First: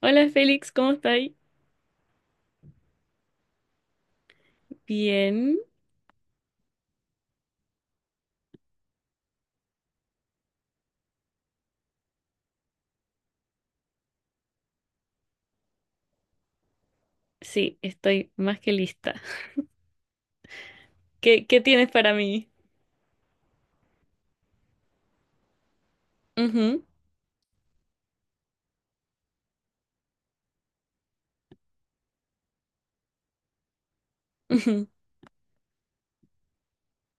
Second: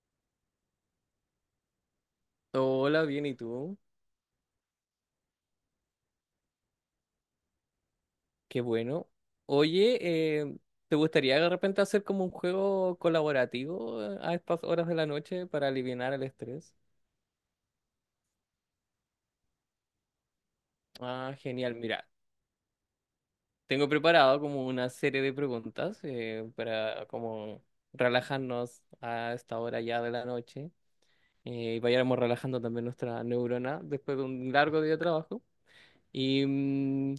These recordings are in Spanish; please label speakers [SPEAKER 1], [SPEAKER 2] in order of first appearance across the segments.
[SPEAKER 1] Hola Félix, ¿cómo estáis?
[SPEAKER 2] Hola, bien, ¿y tú?
[SPEAKER 1] Bien,
[SPEAKER 2] Qué bueno. Oye, eh, ¿te gustaría de repente hacer como un juego colaborativo a estas horas de la noche para aliviar el estrés?
[SPEAKER 1] sí, estoy más que lista.
[SPEAKER 2] Ah,
[SPEAKER 1] ¿Qué
[SPEAKER 2] genial.
[SPEAKER 1] tienes
[SPEAKER 2] Mira,
[SPEAKER 1] para mí?
[SPEAKER 2] tengo preparado como una serie de preguntas
[SPEAKER 1] Ujú,
[SPEAKER 2] para como relajarnos a esta hora ya de la noche y vayamos relajando también nuestra neurona después de un largo
[SPEAKER 1] ujú,
[SPEAKER 2] día de trabajo. y mm,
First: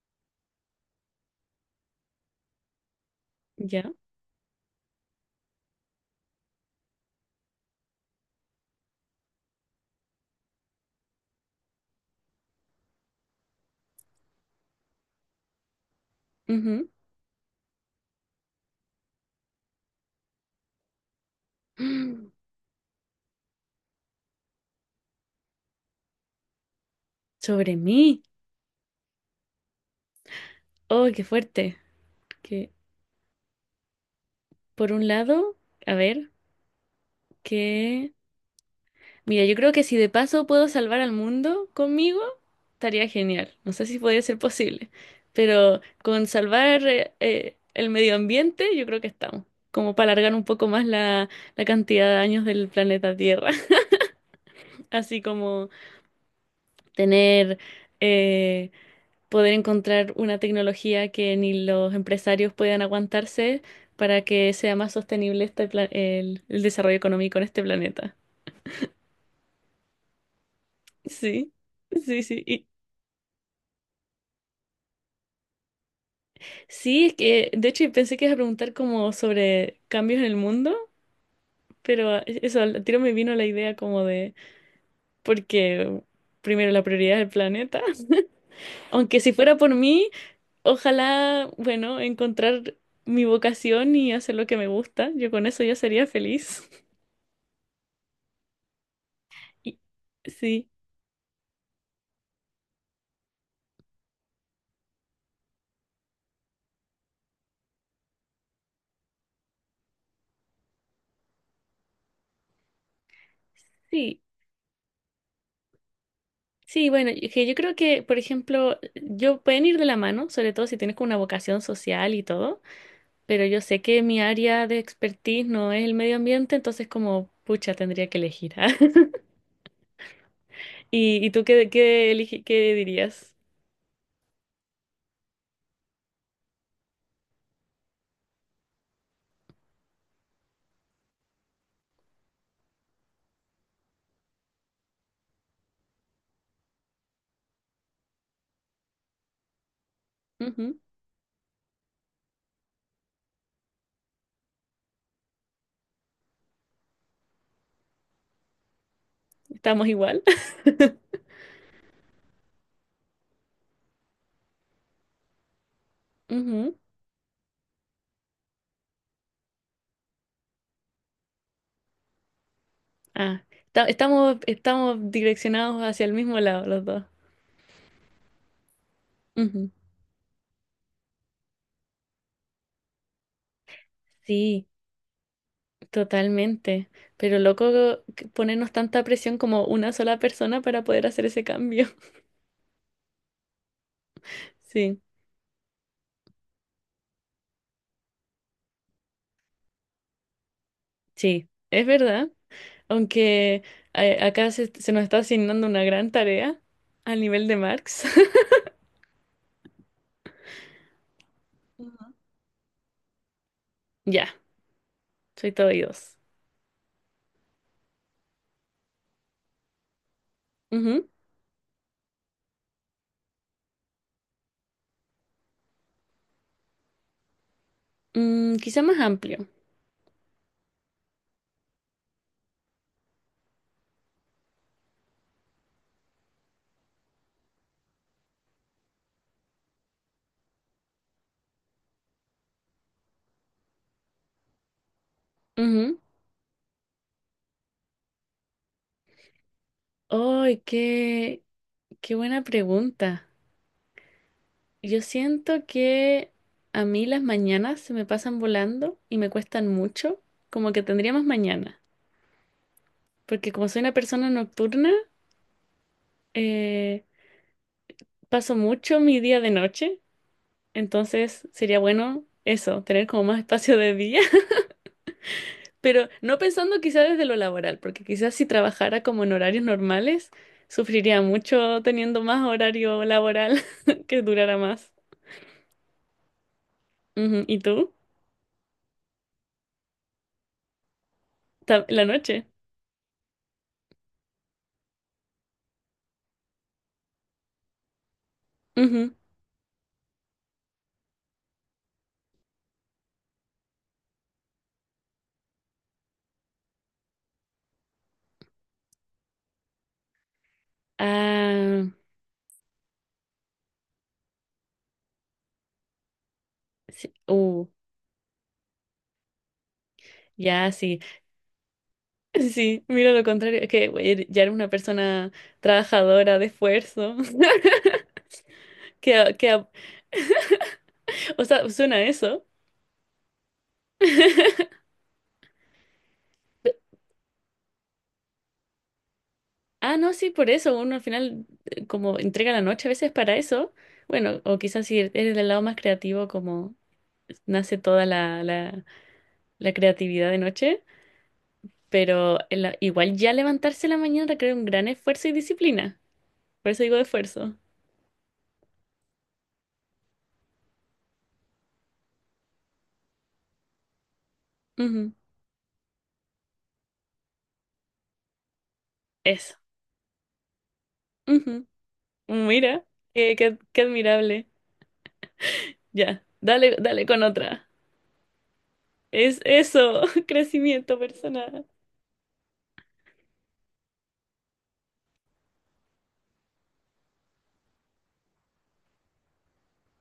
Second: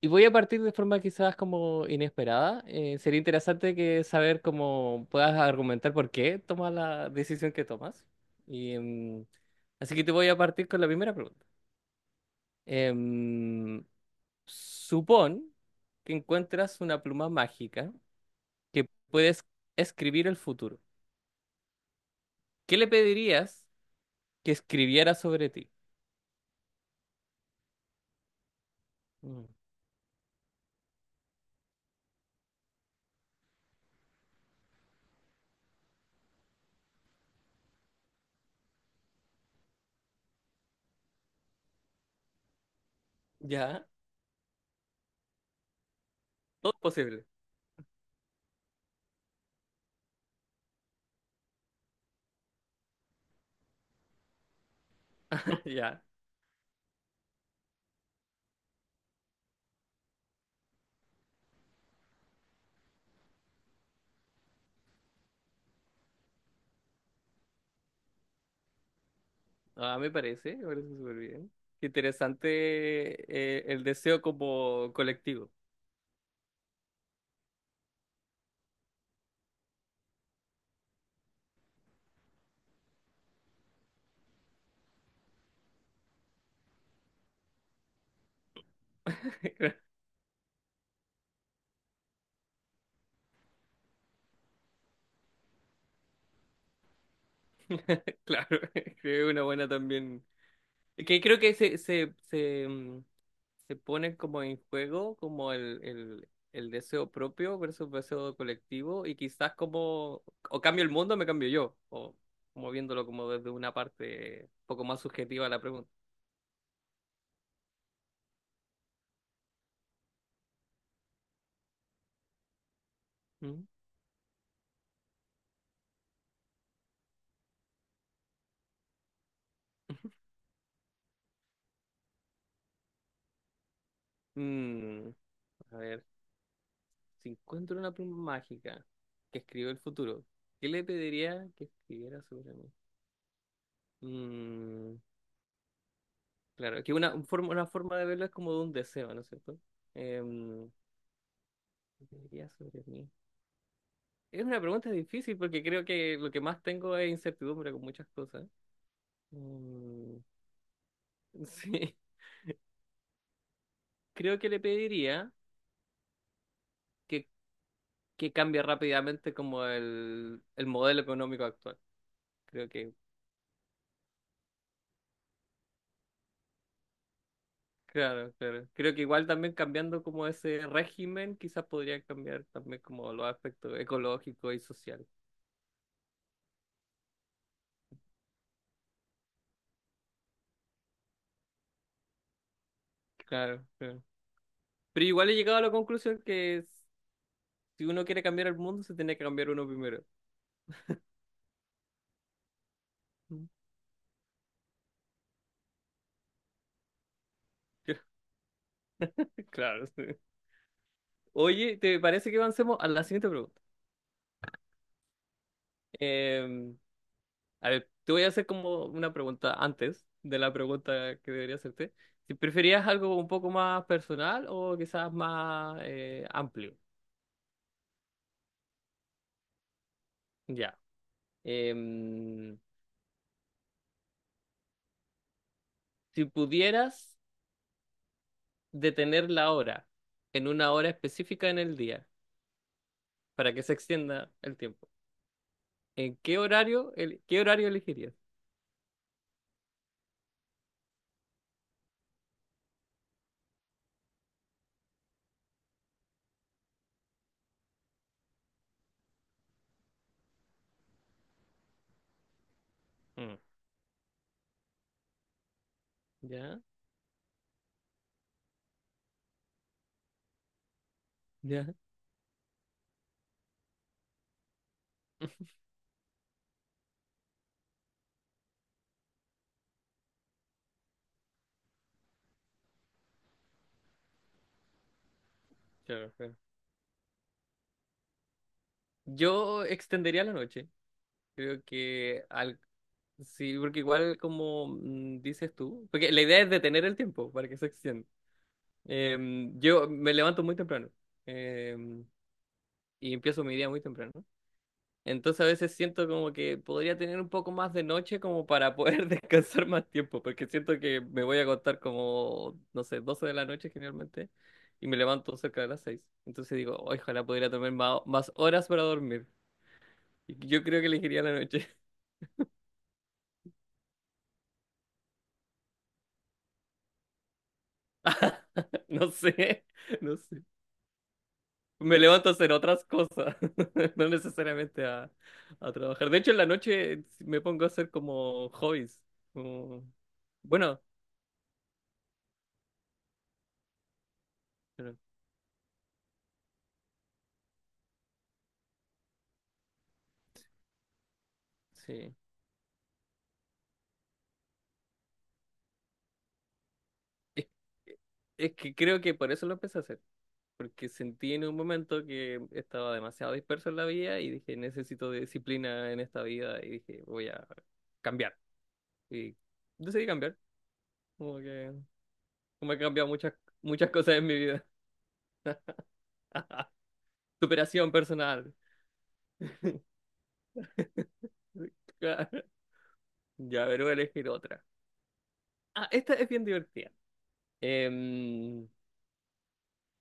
[SPEAKER 2] Y voy a partir de forma quizás como inesperada. Sería interesante
[SPEAKER 1] ya,
[SPEAKER 2] que saber cómo puedas argumentar por qué tomas la decisión que tomas. Y, em, Así que te voy a partir con la primera pregunta. Em, Supón que encuentras
[SPEAKER 1] ujú.
[SPEAKER 2] una pluma mágica que puedes escribir el futuro.
[SPEAKER 1] Mm,
[SPEAKER 2] ¿Qué le pedirías que escribiera sobre ti?
[SPEAKER 1] sobre mí.
[SPEAKER 2] Mm.
[SPEAKER 1] Oh, qué fuerte. Que por un lado, a ver, que mira, yo creo que si de paso puedo salvar al mundo conmigo, estaría genial. No sé
[SPEAKER 2] Ya,
[SPEAKER 1] si podría ser posible, pero con
[SPEAKER 2] todo es
[SPEAKER 1] salvar
[SPEAKER 2] posible.
[SPEAKER 1] el medio ambiente, yo creo que estamos. Como para alargar un poco más la cantidad de años del planeta Tierra. Así como
[SPEAKER 2] Ya.
[SPEAKER 1] tener, eh, poder encontrar una tecnología que ni los empresarios puedan aguantarse para que sea más sostenible el desarrollo económico en este planeta.
[SPEAKER 2] Ah, me parece súper
[SPEAKER 1] Sí,
[SPEAKER 2] bien. Qué
[SPEAKER 1] sí, sí.
[SPEAKER 2] interesante,
[SPEAKER 1] Y
[SPEAKER 2] el deseo como colectivo.
[SPEAKER 1] sí, es que de hecho pensé que ibas a preguntar como sobre cambios en el mundo, pero eso, al tiro me vino la idea como de, porque primero la prioridad es el planeta. Aunque si fuera por mí... Ojalá, bueno, encontrar mi vocación y hacer lo que me gusta. Yo con eso ya sería feliz.
[SPEAKER 2] Claro, creo que es una buena
[SPEAKER 1] Y-
[SPEAKER 2] también.
[SPEAKER 1] sí,
[SPEAKER 2] Que creo que se pone como en juego como el deseo propio versus el deseo colectivo y quizás como o cambio el mundo o me cambio yo, o como viéndolo como desde una
[SPEAKER 1] sí,
[SPEAKER 2] parte un poco más subjetiva la pregunta.
[SPEAKER 1] sí, bueno, y que yo creo que, por ejemplo, yo pueden ir de la mano, sobre todo si tienes como una vocación social y todo, pero yo
[SPEAKER 2] Ujú.
[SPEAKER 1] sé que mi área de expertise no es el medio ambiente, entonces como, pucha, tendría que elegir. ¿Ah? ¿Y, y tú qué, qué dirías?
[SPEAKER 2] Mm, a ver. Si encuentro una pluma mágica que escribió el futuro, ¿qué le pediría que escribiera sobre mí? Mm, claro, que una forma de verlo es como de un deseo, ¿no es cierto? Em,
[SPEAKER 1] Ujú,
[SPEAKER 2] ¿Qué pediría sobre mí? Es una pregunta difícil porque creo que lo que más tengo es incertidumbre con muchas cosas.
[SPEAKER 1] ¿estamos
[SPEAKER 2] Mm,
[SPEAKER 1] igual?
[SPEAKER 2] sí, creo que le pediría
[SPEAKER 1] Ujú.
[SPEAKER 2] que, que cambie rápidamente como el modelo económico actual. Creo que.
[SPEAKER 1] Ah, estamos, estamos direccionados hacia el mismo lado los dos.
[SPEAKER 2] Claro, claro. Creo que igual también
[SPEAKER 1] Ujú.
[SPEAKER 2] cambiando como ese régimen, quizás podría cambiar también como los aspectos ecológicos y
[SPEAKER 1] Sí,
[SPEAKER 2] sociales.
[SPEAKER 1] totalmente. Pero loco que ponernos tanta presión como una sola persona para poder hacer ese cambio.
[SPEAKER 2] Claro, claro.
[SPEAKER 1] Sí,
[SPEAKER 2] Pero igual he llegado a la conclusión que si uno quiere cambiar el mundo, se tiene que cambiar uno primero.
[SPEAKER 1] sí, es verdad.
[SPEAKER 2] Mm.
[SPEAKER 1] Aunque acá se nos está asignando una gran tarea al nivel de Marx.
[SPEAKER 2] Claro, sí. Oye, ¿te
[SPEAKER 1] Ujú.
[SPEAKER 2] parece que avancemos a la siguiente pregunta?
[SPEAKER 1] Ya, soy todo oídos.
[SPEAKER 2] Eh, a ver, te voy a hacer como una pregunta antes de la
[SPEAKER 1] Ujú.
[SPEAKER 2] pregunta que debería hacerte. Si preferías algo un poco más personal o quizás más amplio.
[SPEAKER 1] Mm, quizá más amplio.
[SPEAKER 2] Ya. Em, Si pudieras detener la hora en una hora específica en el día para que se extienda el tiempo,
[SPEAKER 1] Ujú.
[SPEAKER 2] ¿en qué horario, qué horario elegirías?
[SPEAKER 1] Ay, qué buena pregunta. Yo siento que a mí las mañanas se me pasan volando y me cuestan mucho, como que tendría más mañana.
[SPEAKER 2] Mm.
[SPEAKER 1] Porque como soy una persona nocturna,
[SPEAKER 2] ¿Ya?
[SPEAKER 1] eh, paso mucho mi día de noche, entonces
[SPEAKER 2] ¿Ya?
[SPEAKER 1] sería bueno eso, tener como más espacio de día, pero no pensando quizás desde lo laboral, porque quizás si trabajara como en horarios normales, sufriría mucho teniendo más horario laboral que durara más.
[SPEAKER 2] Claro, claro.
[SPEAKER 1] Ujú, ¿y tú?
[SPEAKER 2] Yo extendería la noche. Creo
[SPEAKER 1] La
[SPEAKER 2] que
[SPEAKER 1] noche.
[SPEAKER 2] al... Sí, porque igual como dices tú, porque la idea es detener el tiempo para que se extienda.
[SPEAKER 1] Ujú.
[SPEAKER 2] Yo me levanto muy temprano em, y empiezo mi día muy temprano. Entonces a veces siento como que podría tener un poco más de noche como para poder descansar más tiempo, porque siento que me voy a acostar
[SPEAKER 1] Ah,
[SPEAKER 2] como, no sé, 12 de la noche generalmente, y me levanto cerca de las 6. Entonces digo, "Ay,
[SPEAKER 1] sí.
[SPEAKER 2] ojalá pudiera tomar más horas para dormir". Y yo
[SPEAKER 1] Ya,
[SPEAKER 2] creo que
[SPEAKER 1] sí.
[SPEAKER 2] elegiría la noche.
[SPEAKER 1] Sí, mira lo contrario, es que güey, ya era una persona trabajadora de esfuerzo.
[SPEAKER 2] No
[SPEAKER 1] Que, a- que,
[SPEAKER 2] sé,
[SPEAKER 1] a-
[SPEAKER 2] no sé.
[SPEAKER 1] o sea, suena
[SPEAKER 2] Me
[SPEAKER 1] a
[SPEAKER 2] levanto a
[SPEAKER 1] eso.
[SPEAKER 2] hacer otras cosas, no necesariamente a trabajar. De hecho, en la noche me pongo a hacer como hobbies. como-
[SPEAKER 1] Ah, no, sí, por eso
[SPEAKER 2] Bueno,
[SPEAKER 1] uno al final como entrega la noche a veces para eso. Bueno, o quizás
[SPEAKER 2] pero-
[SPEAKER 1] si eres del lado más creativo, como nace toda la creatividad de noche,
[SPEAKER 2] sí.
[SPEAKER 1] pero igual ya levantarse en la mañana requiere un gran esfuerzo y disciplina. Por eso digo de
[SPEAKER 2] Es,
[SPEAKER 1] esfuerzo.
[SPEAKER 2] es que creo que por eso lo empecé a hacer, porque sentí en un momento que estaba demasiado disperso en la vida y dije, necesito
[SPEAKER 1] Ujú,
[SPEAKER 2] de disciplina en esta vida y dije, voy a cambiar. Y
[SPEAKER 1] eso.
[SPEAKER 2] decidí cambiar, como
[SPEAKER 1] Ujú.
[SPEAKER 2] que como he
[SPEAKER 1] Mira,
[SPEAKER 2] cambiado muchas,
[SPEAKER 1] qué
[SPEAKER 2] muchas cosas en mi
[SPEAKER 1] admirable.
[SPEAKER 2] vida.
[SPEAKER 1] Ya, dale, dale con otra.
[SPEAKER 2] Superación personal.
[SPEAKER 1] Es eso, crecimiento personal.
[SPEAKER 2] Claro. Ya, pero voy a elegir otra. Ah, esta es bien divertida. Em,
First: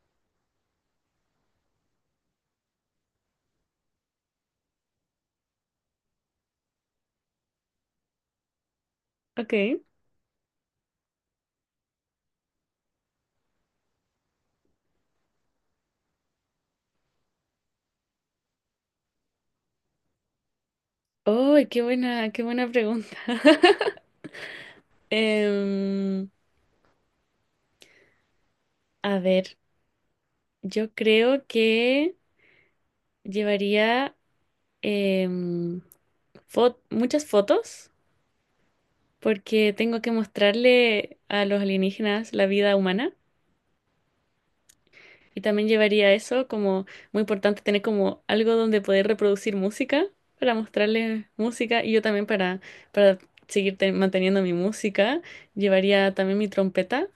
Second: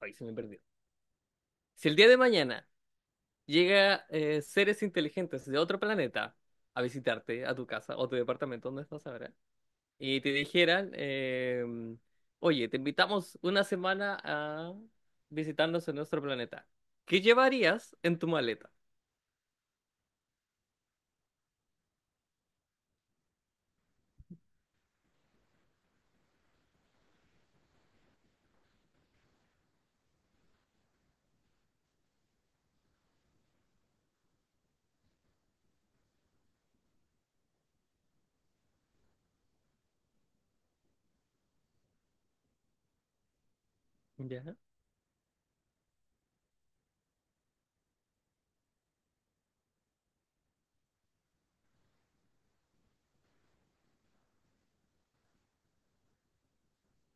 [SPEAKER 2] Ay, se me perdió. Si el día de mañana llega, seres inteligentes de otro planeta a visitarte a tu casa o tu departamento donde estás ahora
[SPEAKER 1] Ok.
[SPEAKER 2] y te dijeran, oye, te invitamos una semana a visitarnos en nuestro planeta. ¿Qué llevarías en tu maleta?
[SPEAKER 1] Oh, qué buena pregunta. Em, a ver, yo creo que llevaría em, muchas fotos porque tengo que mostrarle a los alienígenas la vida humana.
[SPEAKER 2] Ya.
[SPEAKER 1] Y también llevaría eso como muy importante tener como algo donde poder reproducir música para mostrarle música y yo también para seguir manteniendo mi música. Llevaría también mi trompeta,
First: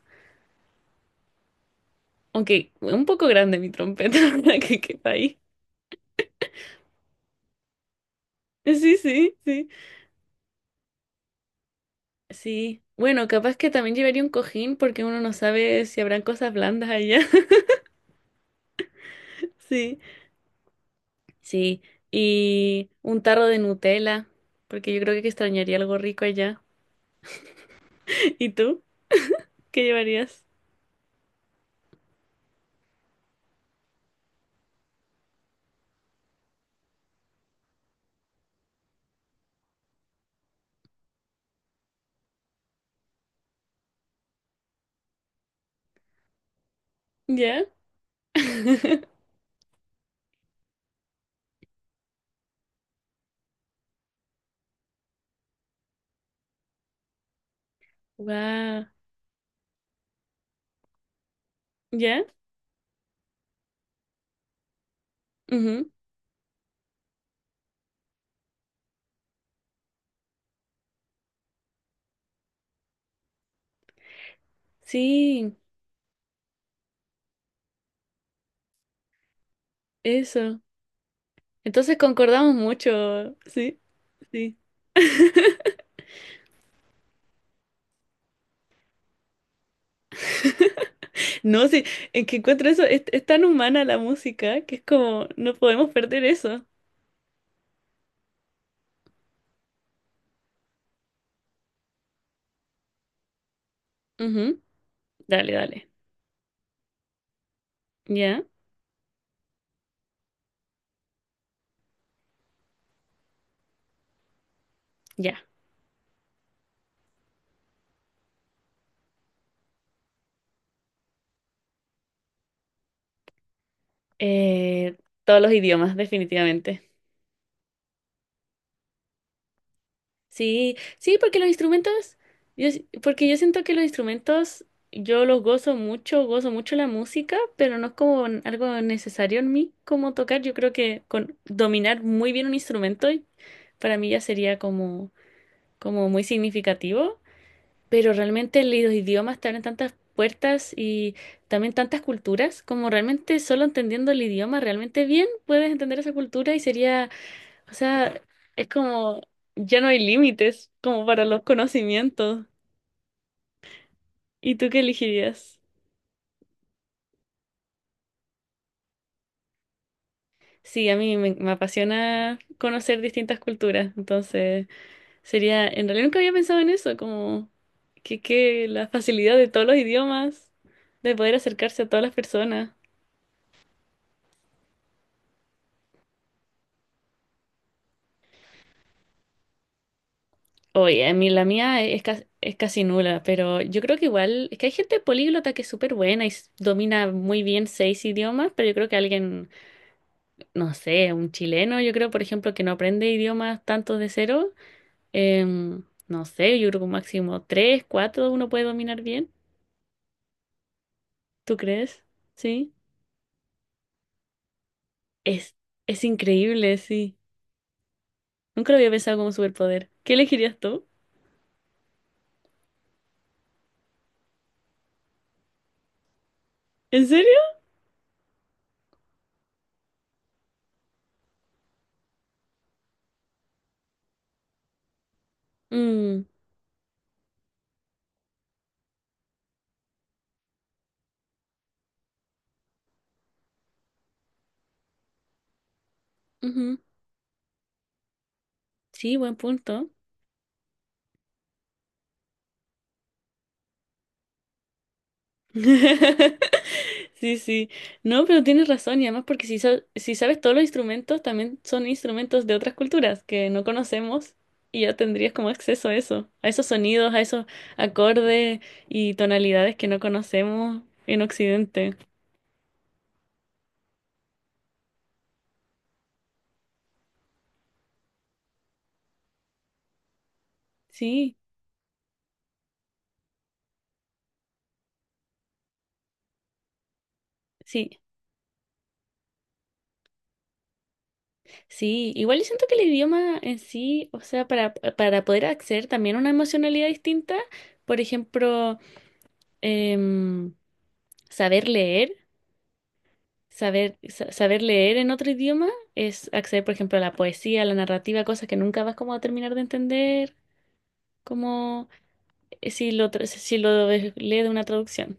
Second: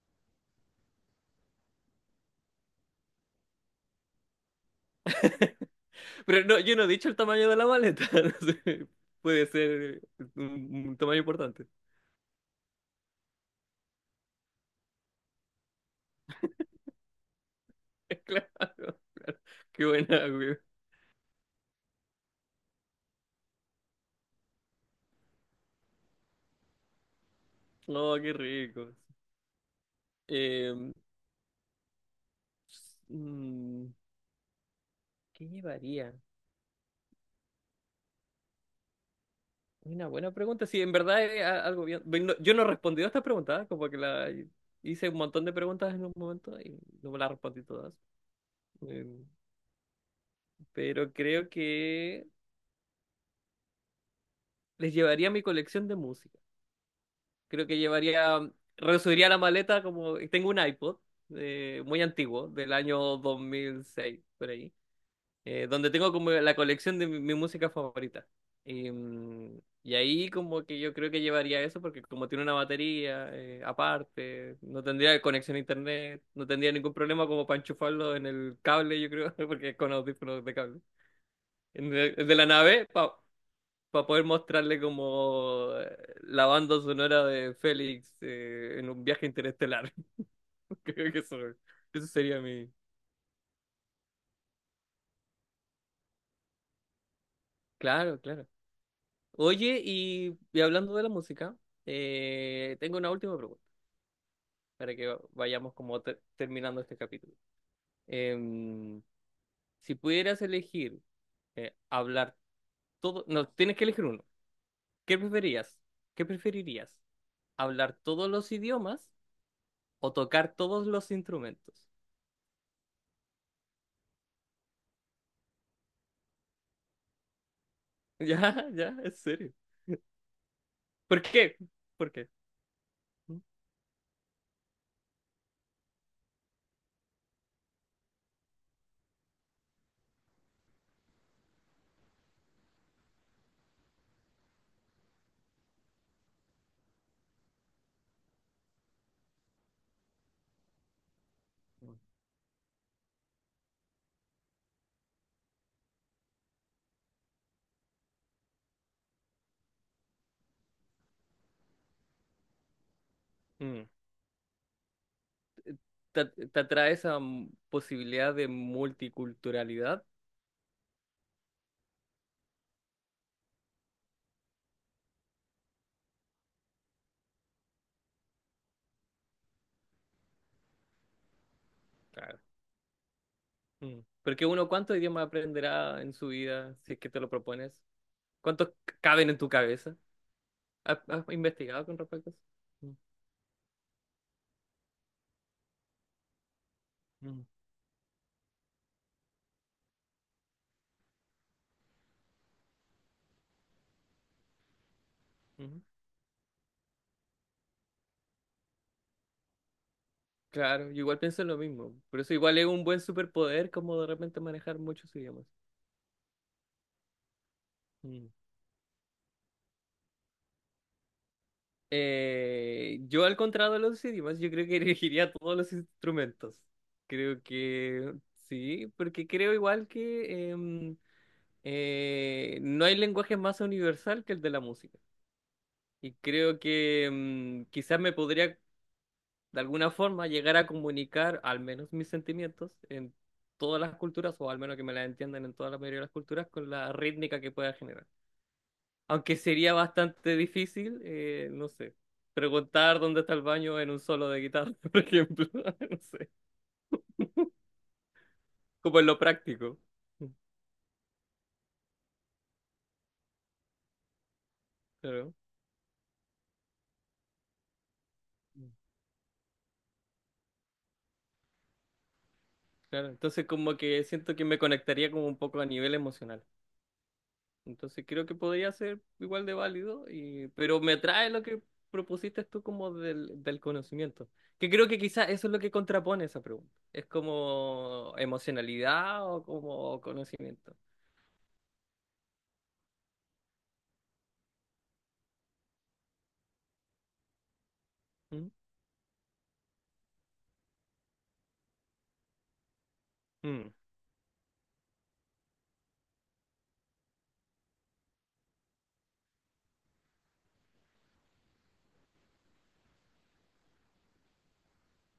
[SPEAKER 1] aunque un poco grande mi trompeta para que quepa ahí.
[SPEAKER 2] Pero no, yo no he dicho el tamaño de la maleta. No sé,
[SPEAKER 1] Sí, sí,
[SPEAKER 2] puede
[SPEAKER 1] sí.
[SPEAKER 2] ser un tamaño importante.
[SPEAKER 1] Sí. Bueno, capaz que también llevaría un cojín porque uno no sabe si habrán cosas blandas allá.
[SPEAKER 2] Claro, claro. Qué
[SPEAKER 1] Sí,
[SPEAKER 2] buena, güey.
[SPEAKER 1] sí. Y un tarro de Nutella, porque yo creo que extrañaría algo rico allá.
[SPEAKER 2] Oh, qué
[SPEAKER 1] ¿Y tú?
[SPEAKER 2] rico.
[SPEAKER 1] ¿Qué llevarías?
[SPEAKER 2] Eh, mm, ¿Qué llevaría? Una buena pregunta. Sí, en verdad es algo bien. Yo no he respondido a estas preguntas, ¿eh? Como que la hice un montón de preguntas en un momento y no me las respondí
[SPEAKER 1] ¿Ya?
[SPEAKER 2] todas. Em, pero creo que les llevaría mi colección de música. Creo que llevaría,
[SPEAKER 1] Wow.
[SPEAKER 2] resubiría la maleta como tengo un iPod, muy
[SPEAKER 1] ¿Ya?
[SPEAKER 2] antiguo, del año 2006 por ahí, donde
[SPEAKER 1] Ujú.
[SPEAKER 2] tengo como la colección de mi música favorita. Y ahí como que yo creo que llevaría eso porque como tiene una batería aparte, no tendría conexión
[SPEAKER 1] Sí,
[SPEAKER 2] a internet, no tendría ningún problema como para enchufarlo en el cable, yo creo, porque es con audífonos de
[SPEAKER 1] eso.
[SPEAKER 2] cable. En
[SPEAKER 1] Entonces
[SPEAKER 2] el de la
[SPEAKER 1] concordamos
[SPEAKER 2] nave, para
[SPEAKER 1] mucho, sí,
[SPEAKER 2] poder
[SPEAKER 1] sí.
[SPEAKER 2] mostrarle como, la banda sonora de Félix, en un viaje interestelar. Creo que eso,
[SPEAKER 1] No, sí,
[SPEAKER 2] eso
[SPEAKER 1] en que
[SPEAKER 2] sería
[SPEAKER 1] encuentro
[SPEAKER 2] mi...
[SPEAKER 1] eso, es tan humana la música que es como, no podemos perder eso.
[SPEAKER 2] Claro, claro. Oye, y hablando de la música, tengo una última pregunta
[SPEAKER 1] Ujú.
[SPEAKER 2] para que
[SPEAKER 1] Dale,
[SPEAKER 2] vayamos
[SPEAKER 1] dale.
[SPEAKER 2] como terminando este capítulo.
[SPEAKER 1] ¿Ya?
[SPEAKER 2] Em, si pudieras elegir, hablar todo, no, tienes que elegir uno. ¿Qué
[SPEAKER 1] Ya.
[SPEAKER 2] preferías? ¿Qué preferirías? ¿Hablar todos los idiomas o tocar todos los instrumentos?
[SPEAKER 1] Eh, todos los idiomas, definitivamente.
[SPEAKER 2] Ya, ya, en serio.
[SPEAKER 1] Sí, sí,
[SPEAKER 2] ¿Por
[SPEAKER 1] porque los
[SPEAKER 2] qué? ¿Por
[SPEAKER 1] instrumentos,
[SPEAKER 2] qué?
[SPEAKER 1] porque yo siento que los instrumentos, yo los gozo mucho la música, pero no es como algo necesario en mí como tocar. Yo creo que con dominar muy bien un instrumento para mí ya sería como, como muy significativo, pero realmente los idiomas te abren tantas puertas y también tantas culturas, como realmente solo entendiendo el idioma realmente bien puedes entender esa cultura y sería, o sea, es como, ya no hay límites como para los conocimientos.
[SPEAKER 2] Mm.
[SPEAKER 1] ¿Y tú qué elegirías?
[SPEAKER 2] ¿Te atrae esa posibilidad de multiculturalidad?
[SPEAKER 1] Sí, a mí me apasiona conocer distintas culturas, entonces sería, en realidad nunca había pensado en eso, como que la facilidad de todos los idiomas, de poder acercarse a todas las
[SPEAKER 2] Claro.
[SPEAKER 1] personas.
[SPEAKER 2] Mm. Porque uno, ¿cuántos idiomas aprenderá en su vida si es que te lo propones? ¿Cuántos caben en tu cabeza? ¿Has,
[SPEAKER 1] Oye, a
[SPEAKER 2] has
[SPEAKER 1] mí la mía
[SPEAKER 2] investigado con
[SPEAKER 1] es,
[SPEAKER 2] respecto a eso?
[SPEAKER 1] es casi
[SPEAKER 2] Mm,
[SPEAKER 1] nula, pero yo creo que igual, es que hay gente políglota que es súper buena y domina
[SPEAKER 2] mm,
[SPEAKER 1] muy bien seis idiomas, pero yo creo que alguien no sé, un chileno, yo creo, por ejemplo, que no aprende idiomas tanto de cero,
[SPEAKER 2] ujú.
[SPEAKER 1] no sé, yo creo que un máximo tres, cuatro uno puede dominar bien.
[SPEAKER 2] Claro, yo igual pienso
[SPEAKER 1] ¿Tú
[SPEAKER 2] lo mismo.
[SPEAKER 1] crees?
[SPEAKER 2] Por eso igual es
[SPEAKER 1] Sí.
[SPEAKER 2] un buen superpoder como de repente manejar muchos idiomas.
[SPEAKER 1] Es, es increíble, sí.
[SPEAKER 2] Mm.
[SPEAKER 1] Nunca lo había pensado como superpoder. ¿Qué elegirías tú?
[SPEAKER 2] Yo al contrario de los idiomas, yo creo que elegiría todos los instrumentos.
[SPEAKER 1] ¿En serio?
[SPEAKER 2] Creo que sí, porque creo igual que no hay lenguaje más universal que el de la música. Y
[SPEAKER 1] Mm,
[SPEAKER 2] creo que quizás me podría de alguna forma llegar a comunicar al menos mis sentimientos en todas las culturas, o al menos que me las entiendan en toda la mayoría de las culturas, con
[SPEAKER 1] ujú.
[SPEAKER 2] la rítmica que pueda generar.
[SPEAKER 1] Sí, buen
[SPEAKER 2] Aunque sería
[SPEAKER 1] punto.
[SPEAKER 2] bastante difícil, no sé, preguntar dónde está el baño en un solo de guitarra, por ejemplo, no sé,
[SPEAKER 1] Sí, sí. No, pero tienes
[SPEAKER 2] como
[SPEAKER 1] razón, y
[SPEAKER 2] en lo
[SPEAKER 1] además porque si,
[SPEAKER 2] práctico.
[SPEAKER 1] si
[SPEAKER 2] Mm,
[SPEAKER 1] sabes todos los instrumentos, también son instrumentos de otras culturas que no conocemos y ya tendrías
[SPEAKER 2] claro,
[SPEAKER 1] como acceso a eso, a esos sonidos, a esos acordes
[SPEAKER 2] mm,
[SPEAKER 1] y tonalidades que no conocemos en Occidente.
[SPEAKER 2] claro. Entonces como que siento que me conectaría como un poco a nivel emocional. Entonces creo que podría ser igual de válido, pero me atrae
[SPEAKER 1] Sí,
[SPEAKER 2] lo que propusiste tú como del conocimiento, que creo que quizás eso es lo que contrapone esa pregunta. Es
[SPEAKER 1] sí,
[SPEAKER 2] como emocionalidad o como conocimiento.
[SPEAKER 1] sí. Igual yo siento que el idioma en sí, o sea, para poder acceder también a una emocionalidad distinta, por
[SPEAKER 2] ¿Mm?
[SPEAKER 1] ejemplo, em, saber leer.
[SPEAKER 2] Mm.
[SPEAKER 1] Saber, saber leer en otro idioma es acceder, por ejemplo, a la poesía, a la narrativa, cosas que nunca vas como a terminar de entender, como si lo, si lo lees de una traducción.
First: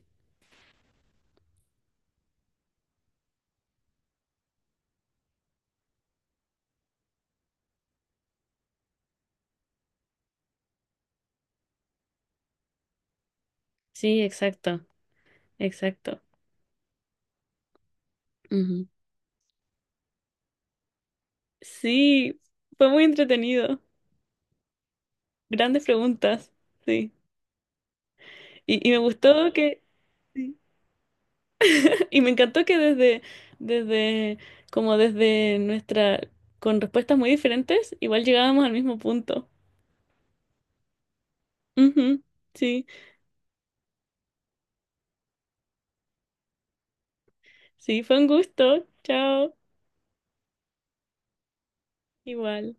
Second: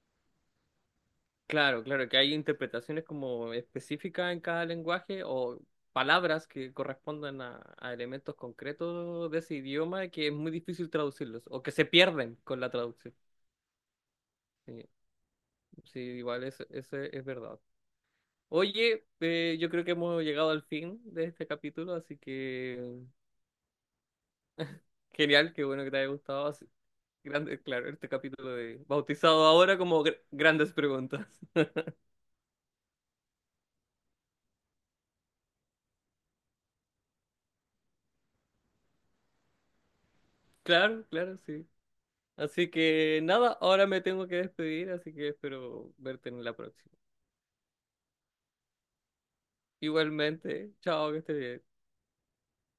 [SPEAKER 2] Claro, claro, que hay interpretaciones como específicas en cada lenguaje o palabras que correspondan a elementos concretos de ese idioma que es muy difícil traducirlos o que se pierden con la traducción.
[SPEAKER 1] Sí, exacto,
[SPEAKER 2] Sí, sí,
[SPEAKER 1] exacto.
[SPEAKER 2] igual eso es verdad.
[SPEAKER 1] Ujú.
[SPEAKER 2] Oye, yo creo que hemos llegado al fin de este capítulo, así
[SPEAKER 1] Sí, fue
[SPEAKER 2] que
[SPEAKER 1] muy entretenido.
[SPEAKER 2] genial, qué
[SPEAKER 1] Grandes
[SPEAKER 2] bueno que te haya gustado.
[SPEAKER 1] preguntas, sí.
[SPEAKER 2] Grande, claro, este capítulo de
[SPEAKER 1] Y me
[SPEAKER 2] bautizado
[SPEAKER 1] gustó
[SPEAKER 2] ahora
[SPEAKER 1] que,
[SPEAKER 2] como
[SPEAKER 1] sí.
[SPEAKER 2] grandes preguntas.
[SPEAKER 1] Y me encantó que desde, desde, como desde nuestra, con respuestas muy diferentes, igual llegábamos al mismo punto.
[SPEAKER 2] Claro, claro, sí.
[SPEAKER 1] Ujú,
[SPEAKER 2] Así
[SPEAKER 1] sí.
[SPEAKER 2] que nada, ahora me tengo que despedir, así que espero verte en la próxima.
[SPEAKER 1] Sí, fue un gusto. Chao.
[SPEAKER 2] Igualmente, chao, que estés bien.
[SPEAKER 1] Igual.